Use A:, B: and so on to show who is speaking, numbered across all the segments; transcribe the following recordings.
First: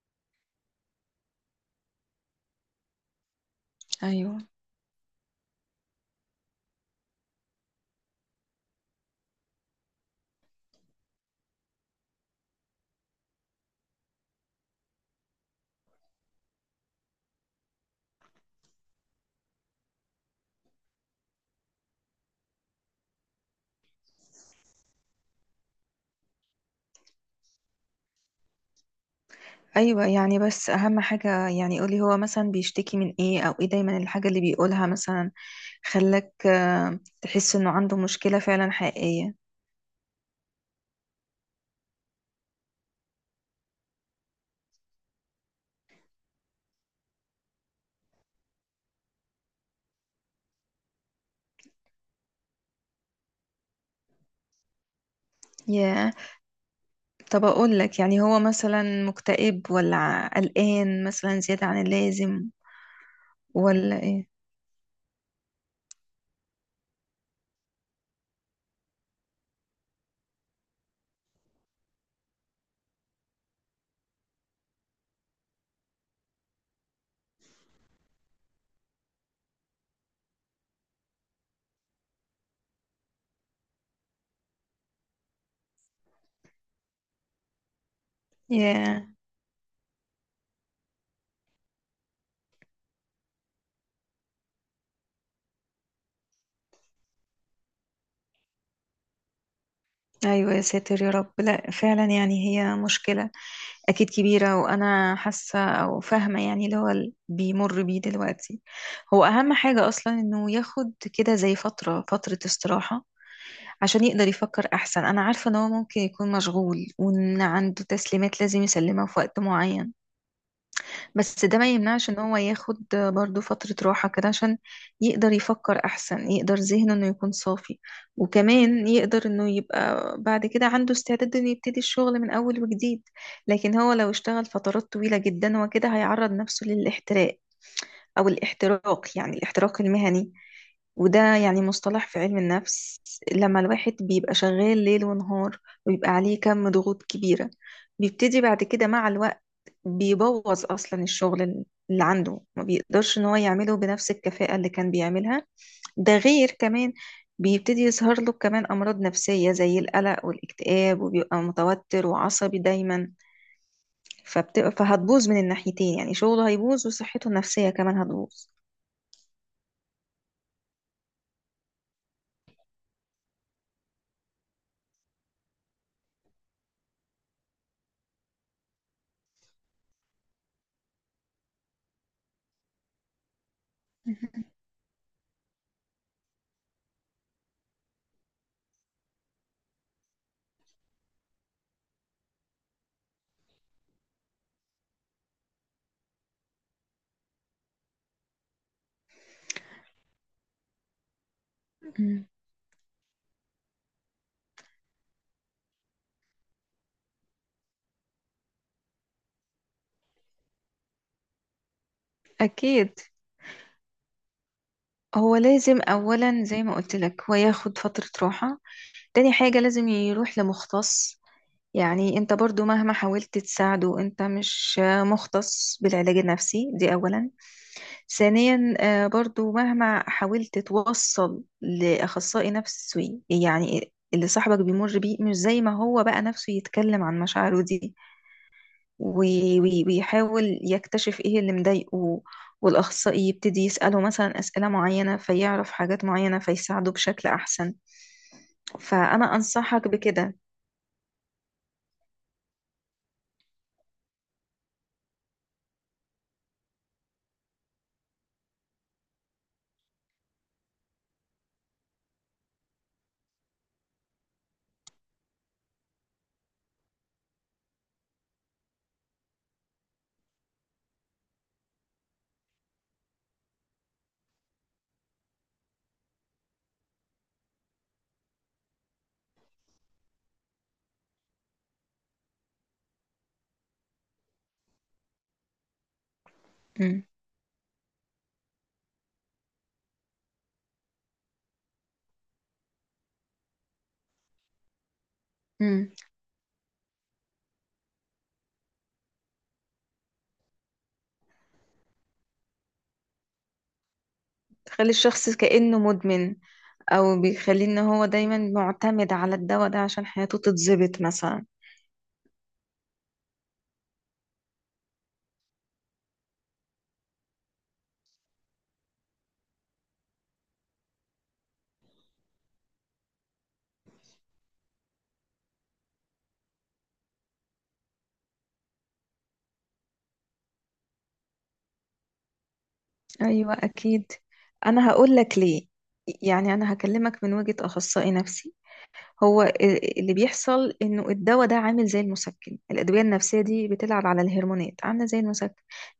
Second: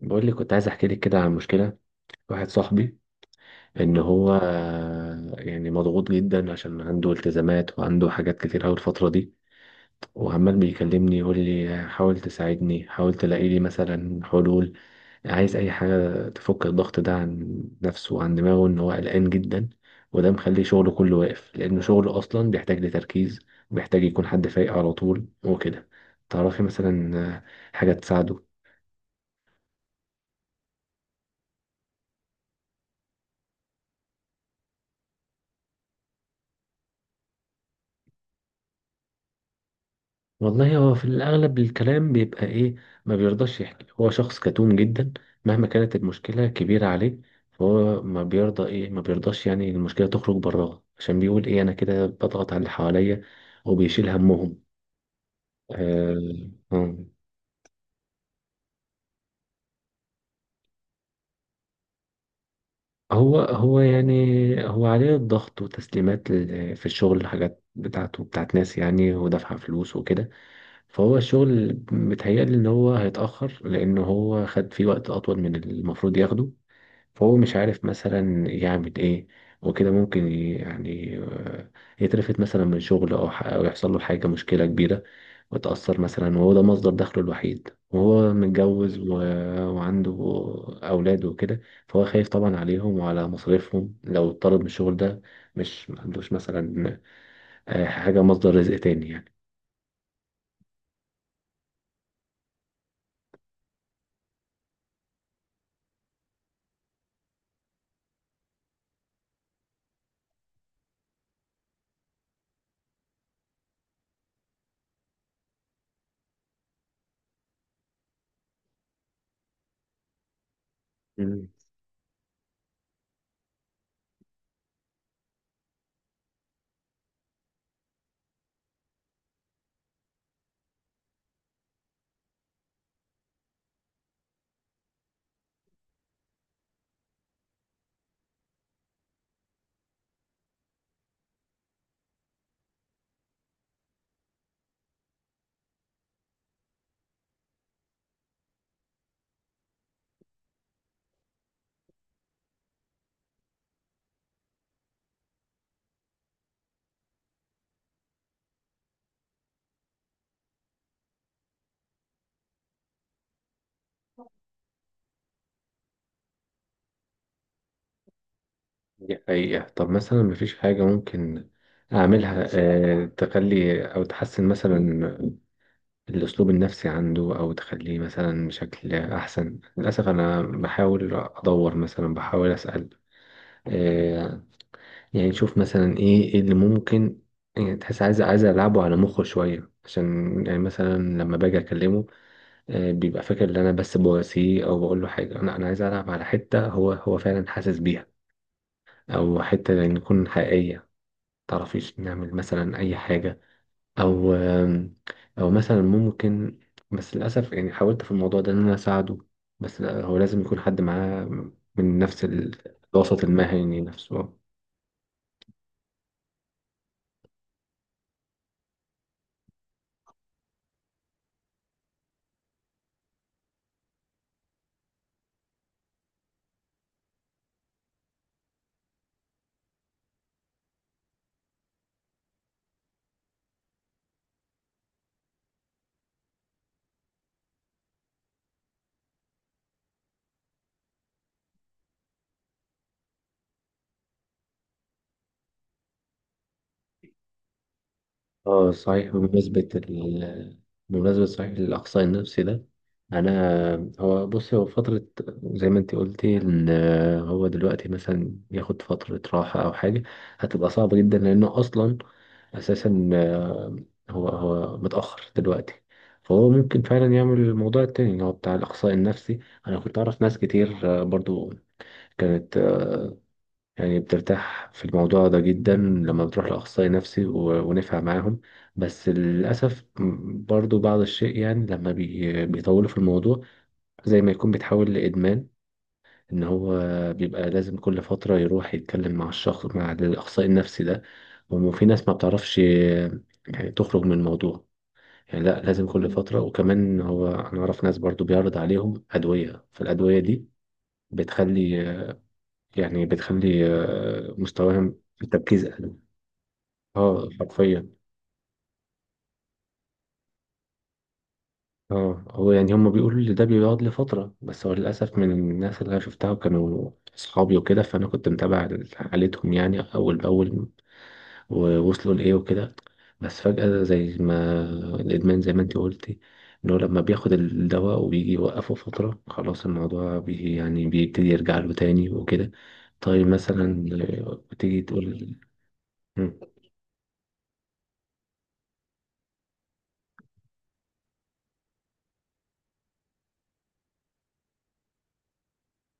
A: بقول لك كنت عايز احكي لك كده عن مشكله واحد صاحبي، ان هو
B: ايوه
A: يعني مضغوط جدا عشان عنده التزامات وعنده حاجات كتير قوي الفتره دي. وعمال بيكلمني يقول لي حاول تساعدني، حاول تلاقي لي مثلا حلول. عايز اي حاجه تفك الضغط ده عن نفسه وعن دماغه، ان هو قلقان جدا. وده مخلي شغله كله واقف لان شغله اصلا بيحتاج لتركيز، بيحتاج يكون حد فايق على طول وكده. تعرفي مثلا حاجه تساعده.
B: ايوه يعني بس اهم حاجه، يعني قولي هو مثلا بيشتكي من ايه؟ او ايه دايما الحاجه اللي بيقولها مثلا؟ خلاك تحس انه عنده مشكله فعلا حقيقيه.
A: والله هو في الأغلب الكلام بيبقى إيه، ما بيرضاش يحكي، هو شخص كتوم جدا مهما كانت المشكلة كبيرة عليه. فهو ما بيرضى إيه، ما بيرضاش يعني المشكلة تخرج براها، عشان بيقول إيه، أنا كده بضغط على اللي حواليا وبيشيل همهم.
B: ياه.
A: آه. آه.
B: طب اقول لك، يعني هو مثلا مكتئب ولا قلقان مثلا زياده عن اللازم
A: هو
B: ولا
A: يعني
B: ايه؟
A: هو عليه الضغط وتسليمات في الشغل، حاجات بتاعته بتاعت ناس يعني، ودافعة فلوس وكده. فهو الشغل متهيألي إن هو هيتأخر، لأن هو خد فيه وقت أطول من المفروض ياخده. فهو مش عارف مثلا يعمل ايه وكده، ممكن يعني يترفد مثلا من شغل، او أو يحصل له حاجة، مشكلة كبيرة. وتأثر مثلا، وهو ده مصدر دخله الوحيد وهو متجوز
B: ياه.
A: و وعنده أولاد وكده. فهو خايف طبعا عليهم وعلى مصاريفهم لو اتطرد من الشغل ده. مش ما عندوش مثلا حاجة مصدر رزق تاني يعني.
B: ايوه، يا ساتر يا رب. لا فعلا، يعني هي مشكلة اكيد كبيرة، وانا حاسة او فاهمة يعني اللي هو بيمر بيه دلوقتي. هو اهم حاجة اصلا انه ياخد كده زي فترة استراحة عشان يقدر يفكر احسن. انا عارفة ان هو ممكن يكون مشغول وان عنده تسليمات لازم يسلمها في وقت معين، بس
A: مم.
B: ده ما يمنعش ان هو ياخد برضو فترة راحة كده عشان يقدر يفكر احسن، يقدر ذهنه انه يكون صافي، وكمان يقدر انه يبقى بعد كده عنده استعداد انه يبتدي الشغل من اول وجديد. لكن هو لو اشتغل فترات طويلة جدا، هو كده هيعرض نفسه للاحتراق، او الاحتراق يعني الاحتراق المهني. وده يعني مصطلح في علم النفس، لما الواحد بيبقى شغال ليل ونهار ويبقى عليه كم ضغوط كبيرة، بيبتدي بعد كده مع الوقت بيبوظ اصلا الشغل اللي عنده، ما بيقدرش ان هو يعمله بنفس الكفاءة اللي كان بيعملها. ده غير كمان بيبتدي يظهر له كمان امراض نفسية زي القلق والاكتئاب، وبيبقى متوتر وعصبي دايما. فهتبوظ من الناحيتين، يعني شغله هيبوظ وصحته النفسية كمان هتبوظ.
A: دي حقيقة. طب مثلا مفيش حاجة ممكن أعملها تخلي أو تحسن مثلا الأسلوب النفسي عنده، أو تخليه مثلا بشكل أحسن؟ للأسف أنا بحاول أدور مثلا، بحاول أسأل، آه، يعني نشوف مثلا إيه إيه اللي ممكن، يعني تحس عايز، عايز ألعبه على مخه شوية. عشان يعني مثلا لما باجي أكلمه، بيبقى فاكر إن أنا بس بواسيه أو بقول له حاجة. أنا عايز ألعب على حتة هو فعلا حاسس بيها، أو حتة يعني تكون حقيقية. متعرفيش
B: مم.
A: نعمل مثلا أي حاجة؟ او، او مثلا ممكن، بس للاسف يعني حاولت في الموضوع ده ان انا اساعده. بس لا، هو لازم يكون حد معاه من نفس
B: أكيد.
A: الوسط المهني نفسه.
B: هو لازم أولا زي ما قلت لك هو ياخد فترة راحة. تاني حاجة لازم يروح لمختص. يعني انت برضو مهما حاولت تساعده، انت مش مختص بالعلاج النفسي، دي اولا. ثانيا برضو مهما حاولت توصل لاخصائي نفسي، يعني اللي صاحبك بيمر بيه مش زي ما هو بقى نفسه يتكلم عن مشاعره دي، ويحاول يكتشف ايه اللي مضايقه، والاخصائي يبتدي يساله مثلا اسئله معينه، فيعرف حاجات معينه فيساعده بشكل احسن.
A: اه صحيح،
B: فانا
A: بمناسبة
B: انصحك بكده.
A: ال بمناسبة صحيح الإقصاء النفسي ده، أنا، هو بص، هو فترة، زي ما أنت قلتي إن هو دلوقتي مثلا ياخد فترة راحة أو حاجة هتبقى صعبة جدا، لأنه أصلا أساسا هو متأخر دلوقتي. فهو ممكن فعلا يعمل الموضوع التاني اللي هو بتاع الإقصاء النفسي. أنا كنت أعرف ناس كتير برضو كانت يعني بترتاح في الموضوع ده جدا لما بتروح لأخصائي نفسي، ونفع معاهم. بس للأسف برضو بعض الشيء، يعني لما بيطولوا في الموضوع زي ما يكون بيتحول لإدمان. إن هو
B: مم.
A: بيبقى لازم كل فترة يروح يتكلم مع الشخص، مع الأخصائي النفسي ده. وفي ناس ما بتعرفش يعني تخرج من الموضوع، يعني لا، لازم كل فترة. وكمان هو، أنا أعرف ناس برضو بيعرض عليهم أدوية، فالأدوية دي بتخلي يعني بتخلي
B: تخلي
A: مستواهم في
B: الشخص
A: التركيز
B: كأنه
A: أقل.
B: مدمن، او
A: اه
B: بيخليه ان
A: حرفيا.
B: هو دايما معتمد على الدواء ده عشان حياته تتظبط مثلا.
A: اه هو يعني هم بيقولوا ان ده بيقعد لفترة، بس هو للأسف من الناس اللي أنا شفتها وكانوا أصحابي وكده، فأنا كنت متابع حالتهم يعني أول بأول ووصلوا لإيه وكده. بس فجأة زي ما الإدمان، زي ما أنت قلتي، إن هو لما بياخد الدواء وبيجي يوقفه فترة، خلاص الموضوع يعني بيبتدي يرجع له تاني وكده. طيب
B: ايوه
A: مثلا
B: اكيد.
A: بتيجي
B: انا هقول
A: تقول.
B: لك ليه.
A: مم.
B: يعني انا هكلمك من وجهة اخصائي نفسي. هو اللي بيحصل انه الدواء ده عامل زي المسكن. الادويه النفسيه دي بتلعب على الهرمونات، عامله زي المسكن.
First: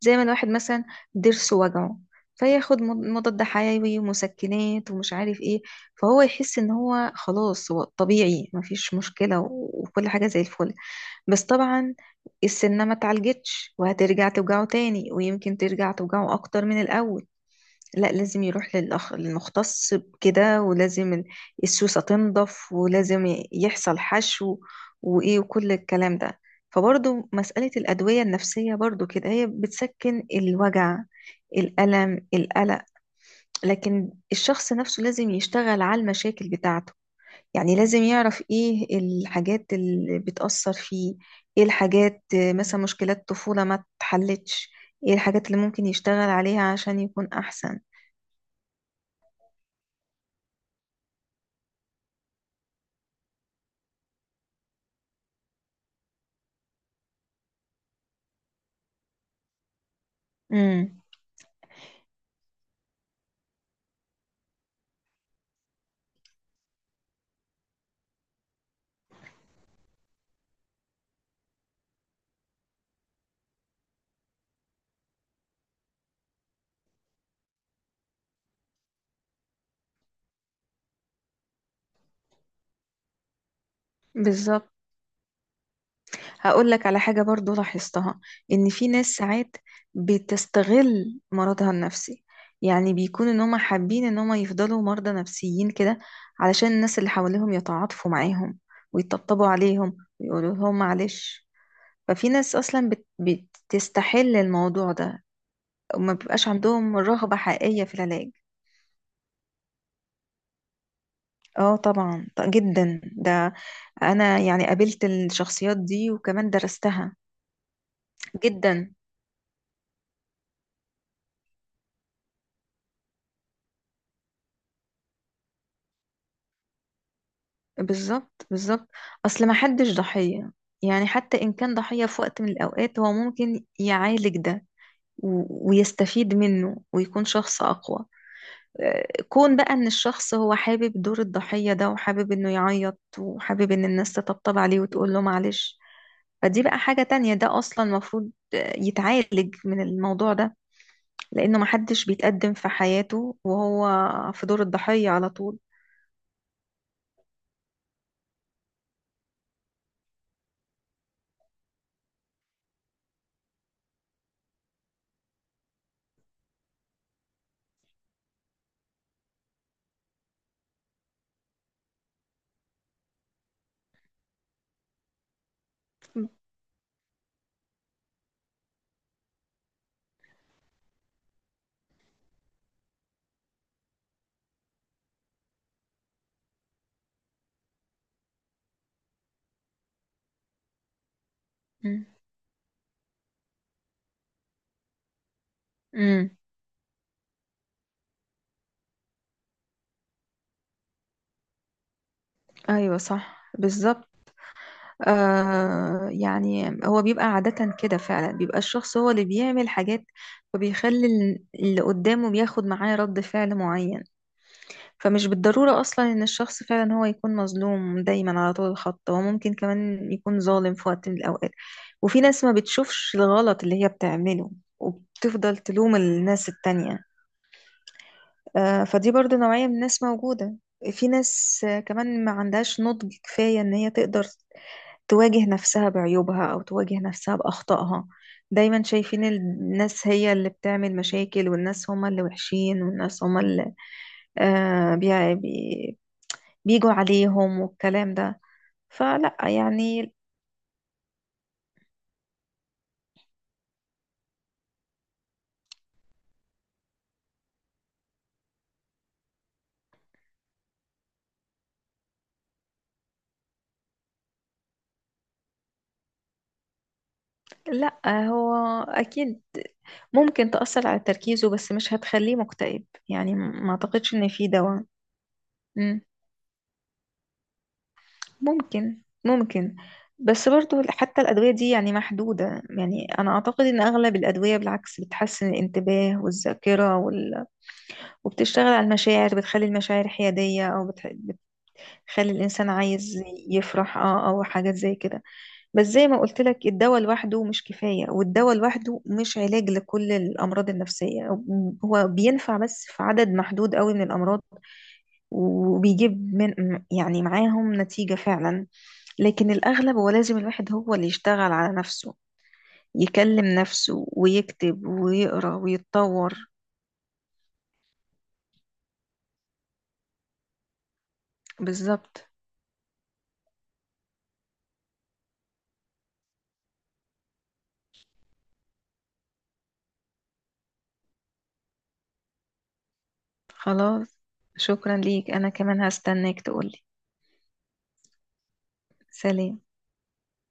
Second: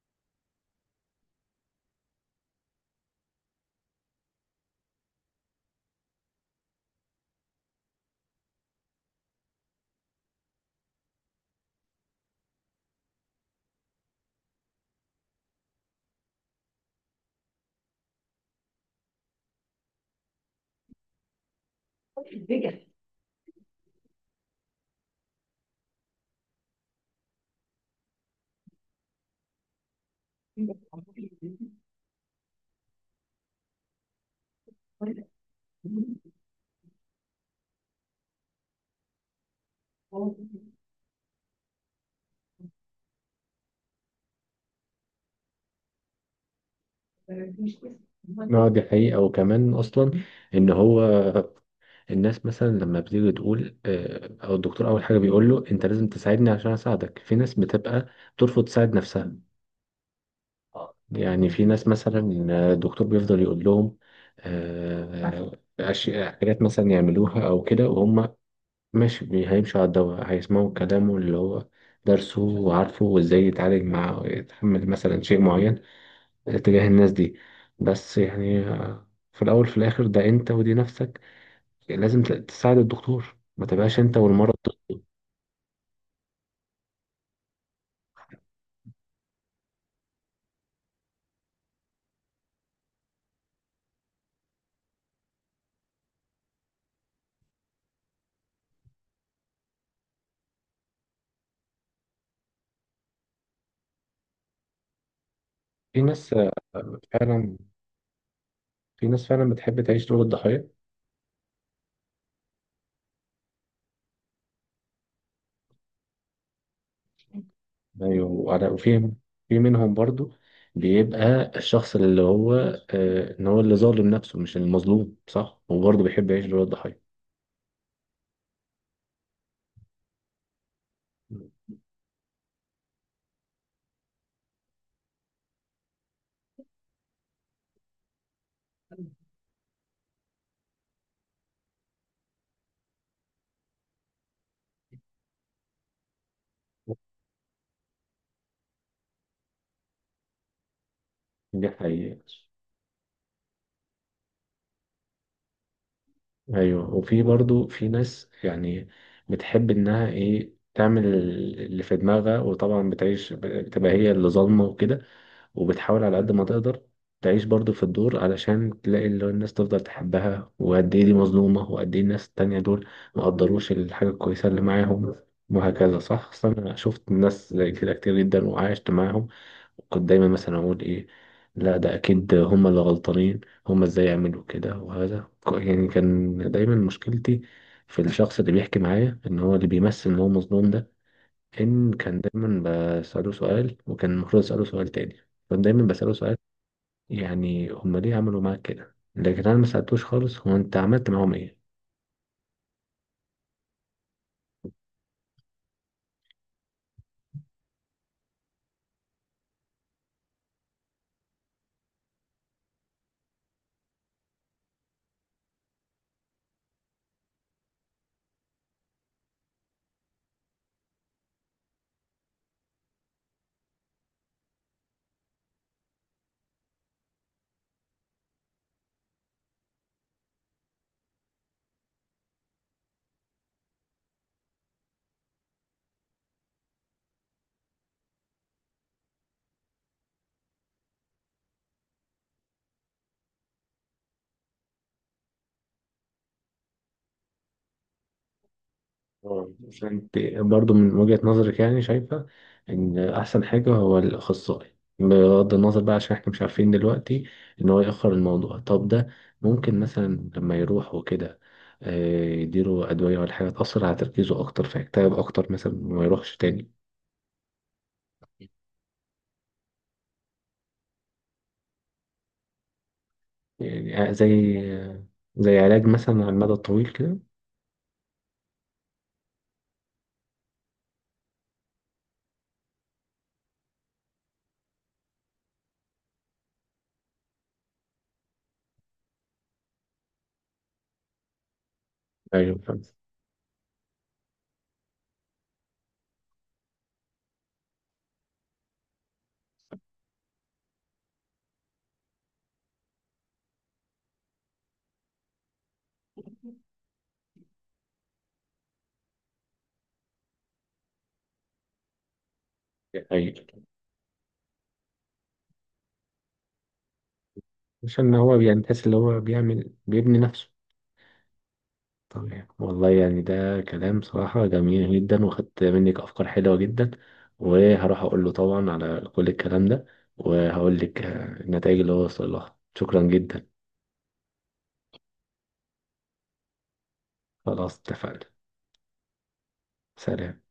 B: زي ما الواحد مثلا ضرسه وجعه، فياخد مضاد حيوي ومسكنات ومش عارف ايه، فهو يحس ان هو خلاص هو طبيعي، مفيش مشكله وكل حاجه زي الفل. بس طبعا السنه ما اتعالجتش، وهترجع توجعه تاني، ويمكن ترجع توجعه اكتر من الاول. لا، لازم يروح للمختص بكده، ولازم السوسة تنضف، ولازم يحصل حشو وإيه وكل الكلام ده. فبرضو مسألة الأدوية النفسية برضو كده هي بتسكن الوجع، الألم، القلق، لكن الشخص نفسه لازم يشتغل على المشاكل بتاعته. يعني لازم يعرف إيه الحاجات اللي بتأثر فيه، إيه الحاجات مثلا مشكلات طفولة ما اتحلتش، إيه الحاجات اللي ممكن يشتغل عليها عشان يكون أحسن.
A: اه دي حقيقة. وكمان أصلا إن هو الناس مثلا لما بتيجي تقول او الدكتور اول حاجه بيقول له انت لازم تساعدني عشان اساعدك، في ناس بتبقى ترفض تساعد نفسها.
B: مم.
A: يعني في ناس مثلا الدكتور بيفضل يقول لهم آه، أشياء، حاجات مثلا يعملوها او كده، وهم ماشي هيمشوا على الدواء، هيسمعوا كلامه اللي هو درسه وعارفه، وازاي يتعالج، مع يتحمل مثلا شيء معين تجاه الناس دي. بس يعني في الاول في الاخر ده انت ودي نفسك، يعني لازم تساعد الدكتور، ما تبقاش انت والمرض
B: بالظبط.
A: ضده.
B: هقول لك على حاجة برضو لاحظتها، ان في ناس ساعات بتستغل مرضها النفسي. يعني بيكون ان هم حابين ان هم يفضلوا مرضى نفسيين كده علشان الناس اللي حواليهم يتعاطفوا معاهم ويطبطبوا عليهم ويقولوا لهم معلش. ففي ناس اصلا بتستحل الموضوع ده،
A: في
B: وما
A: ناس
B: بيبقاش عندهم رغبة
A: فعلا،
B: حقيقية في العلاج.
A: في ناس فعلا بتحب تعيش دور الضحية.
B: اه طبعا، جدا ده. انا يعني قابلت الشخصيات دي وكمان درستها.
A: ايوه
B: جدا.
A: وفي، في منهم برضو بيبقى الشخص اللي هو ان هو اللي ظالم نفسه مش المظلوم صح، وبرضه بيحب يعيش دور الضحية.
B: بالظبط بالظبط. اصل ما حدش ضحية، يعني حتى ان كان ضحية في وقت من الاوقات، هو ممكن يعالج ده ويستفيد منه ويكون شخص اقوى. كون بقى ان الشخص هو حابب دور الضحية ده، وحابب انه يعيط، وحابب ان الناس تطبطب عليه وتقول له معلش، فدي بقى حاجة تانية. ده اصلا المفروض يتعالج من الموضوع ده، لانه ما
A: دي
B: حدش
A: حقيقة.
B: بيتقدم في حياته وهو في دور الضحية على طول.
A: ايوه وفي برضو في ناس يعني بتحب انها ايه، تعمل اللي في دماغها، وطبعا بتعيش، بتبقى هي اللي ظالمه وكده، وبتحاول على قد ما تقدر تعيش برضو في الدور، علشان تلاقي اللي هو الناس تفضل تحبها، وقد ايه دي مظلومة، وقد ايه الناس التانية دول مقدروش الحاجة الكويسة اللي معاهم، وهكذا. صح، أصل أنا شفت ناس زي كده كتير جدا وعايشت معاهم. كنت دايما مثلا اقول ايه، لا ده اكيد هما اللي غلطانين، هما ازاي يعملوا كده. وهذا يعني كان دايما مشكلتي في الشخص اللي بيحكي معايا ان هو اللي بيمثل ان هو مظلوم ده، ان
B: مم.
A: كان دايما بسأله سؤال وكان المفروض اسأله سؤال تاني. كنت دايما بسأله
B: امم.
A: سؤال يعني هما ليه عملوا معاك كده، لكن انا ما سألتوش خالص هو انت عملت معاهم ايه.
B: ايوه صح بالظبط. آه يعني هو بيبقى عادة كده فعلا، بيبقى الشخص هو اللي بيعمل حاجات، فبيخلي اللي قدامه بياخد معاه رد فعل معين. فمش بالضرورة أصلا إن الشخص فعلا هو يكون مظلوم دايما على طول الخط، هو ممكن كمان يكون ظالم في وقت من الأوقات. وفي ناس ما بتشوفش الغلط اللي هي بتعمله، وبتفضل تلوم الناس التانية. آه، فدي برضو نوعية من الناس موجودة. في ناس كمان ما عندهاش نضج كفاية إن هي تقدر تواجه نفسها بعيوبها أو تواجه نفسها بأخطائها. دايما شايفين الناس هي اللي بتعمل مشاكل، والناس هما اللي وحشين، والناس هما اللي آه بي بي بيجوا عليهم والكلام ده. فلا
A: آه. بس
B: يعني.
A: انت برضو من وجهة نظرك يعني شايفة ان احسن حاجة هو الاخصائي، بغض النظر بقى عشان احنا مش عارفين دلوقتي ان هو يأخر الموضوع. طب ده ممكن مثلا لما يروح وكده يديله ادوية ولا حاجة تأثر على تركيزه اكتر، فيكتئب اكتر مثلا وما يروحش تاني؟
B: لا هو أكيد ممكن تأثر على تركيزه، بس مش هتخليه مكتئب، يعني ما
A: يعني
B: أعتقدش إن في دواء.
A: زي، زي علاج
B: مم.
A: مثلا على المدى الطويل كده.
B: ممكن ممكن. بس برضو حتى الأدوية دي يعني محدودة، يعني أنا أعتقد إن أغلب الأدوية بالعكس بتحسن الانتباه والذاكرة وبتشتغل على المشاعر، بتخلي المشاعر حيادية أو بتخلي
A: ايوه
B: الإنسان
A: فاهم.
B: عايز يفرح أه أو حاجات زي كده. بس زي ما قلت لك، الدواء لوحده مش كفاية، والدواء لوحده مش علاج لكل الأمراض النفسية. هو بينفع بس في عدد محدود قوي من الأمراض، وبيجيب من، يعني معاهم نتيجة فعلا، لكن الأغلب هو لازم الواحد هو اللي يشتغل على نفسه،
A: ايوه
B: يكلم نفسه ويكتب ويقرأ ويتطور.
A: عشان هو يعني تحس اللي هو بيعمل بيبني نفسه.
B: بالظبط.
A: تمام. والله يعني ده كلام صراحة جميل جدا، وخدت منك أفكار حلوة جدا. وهروح أقول له طبعا على كل الكلام ده، وهقول لك النتائج اللي هو وصل لها. شكرا جدا.
B: خلاص، شكرا ليك. أنا كمان هستناك تقولي.
A: خلاص اتفقنا
B: سلام.
A: سلام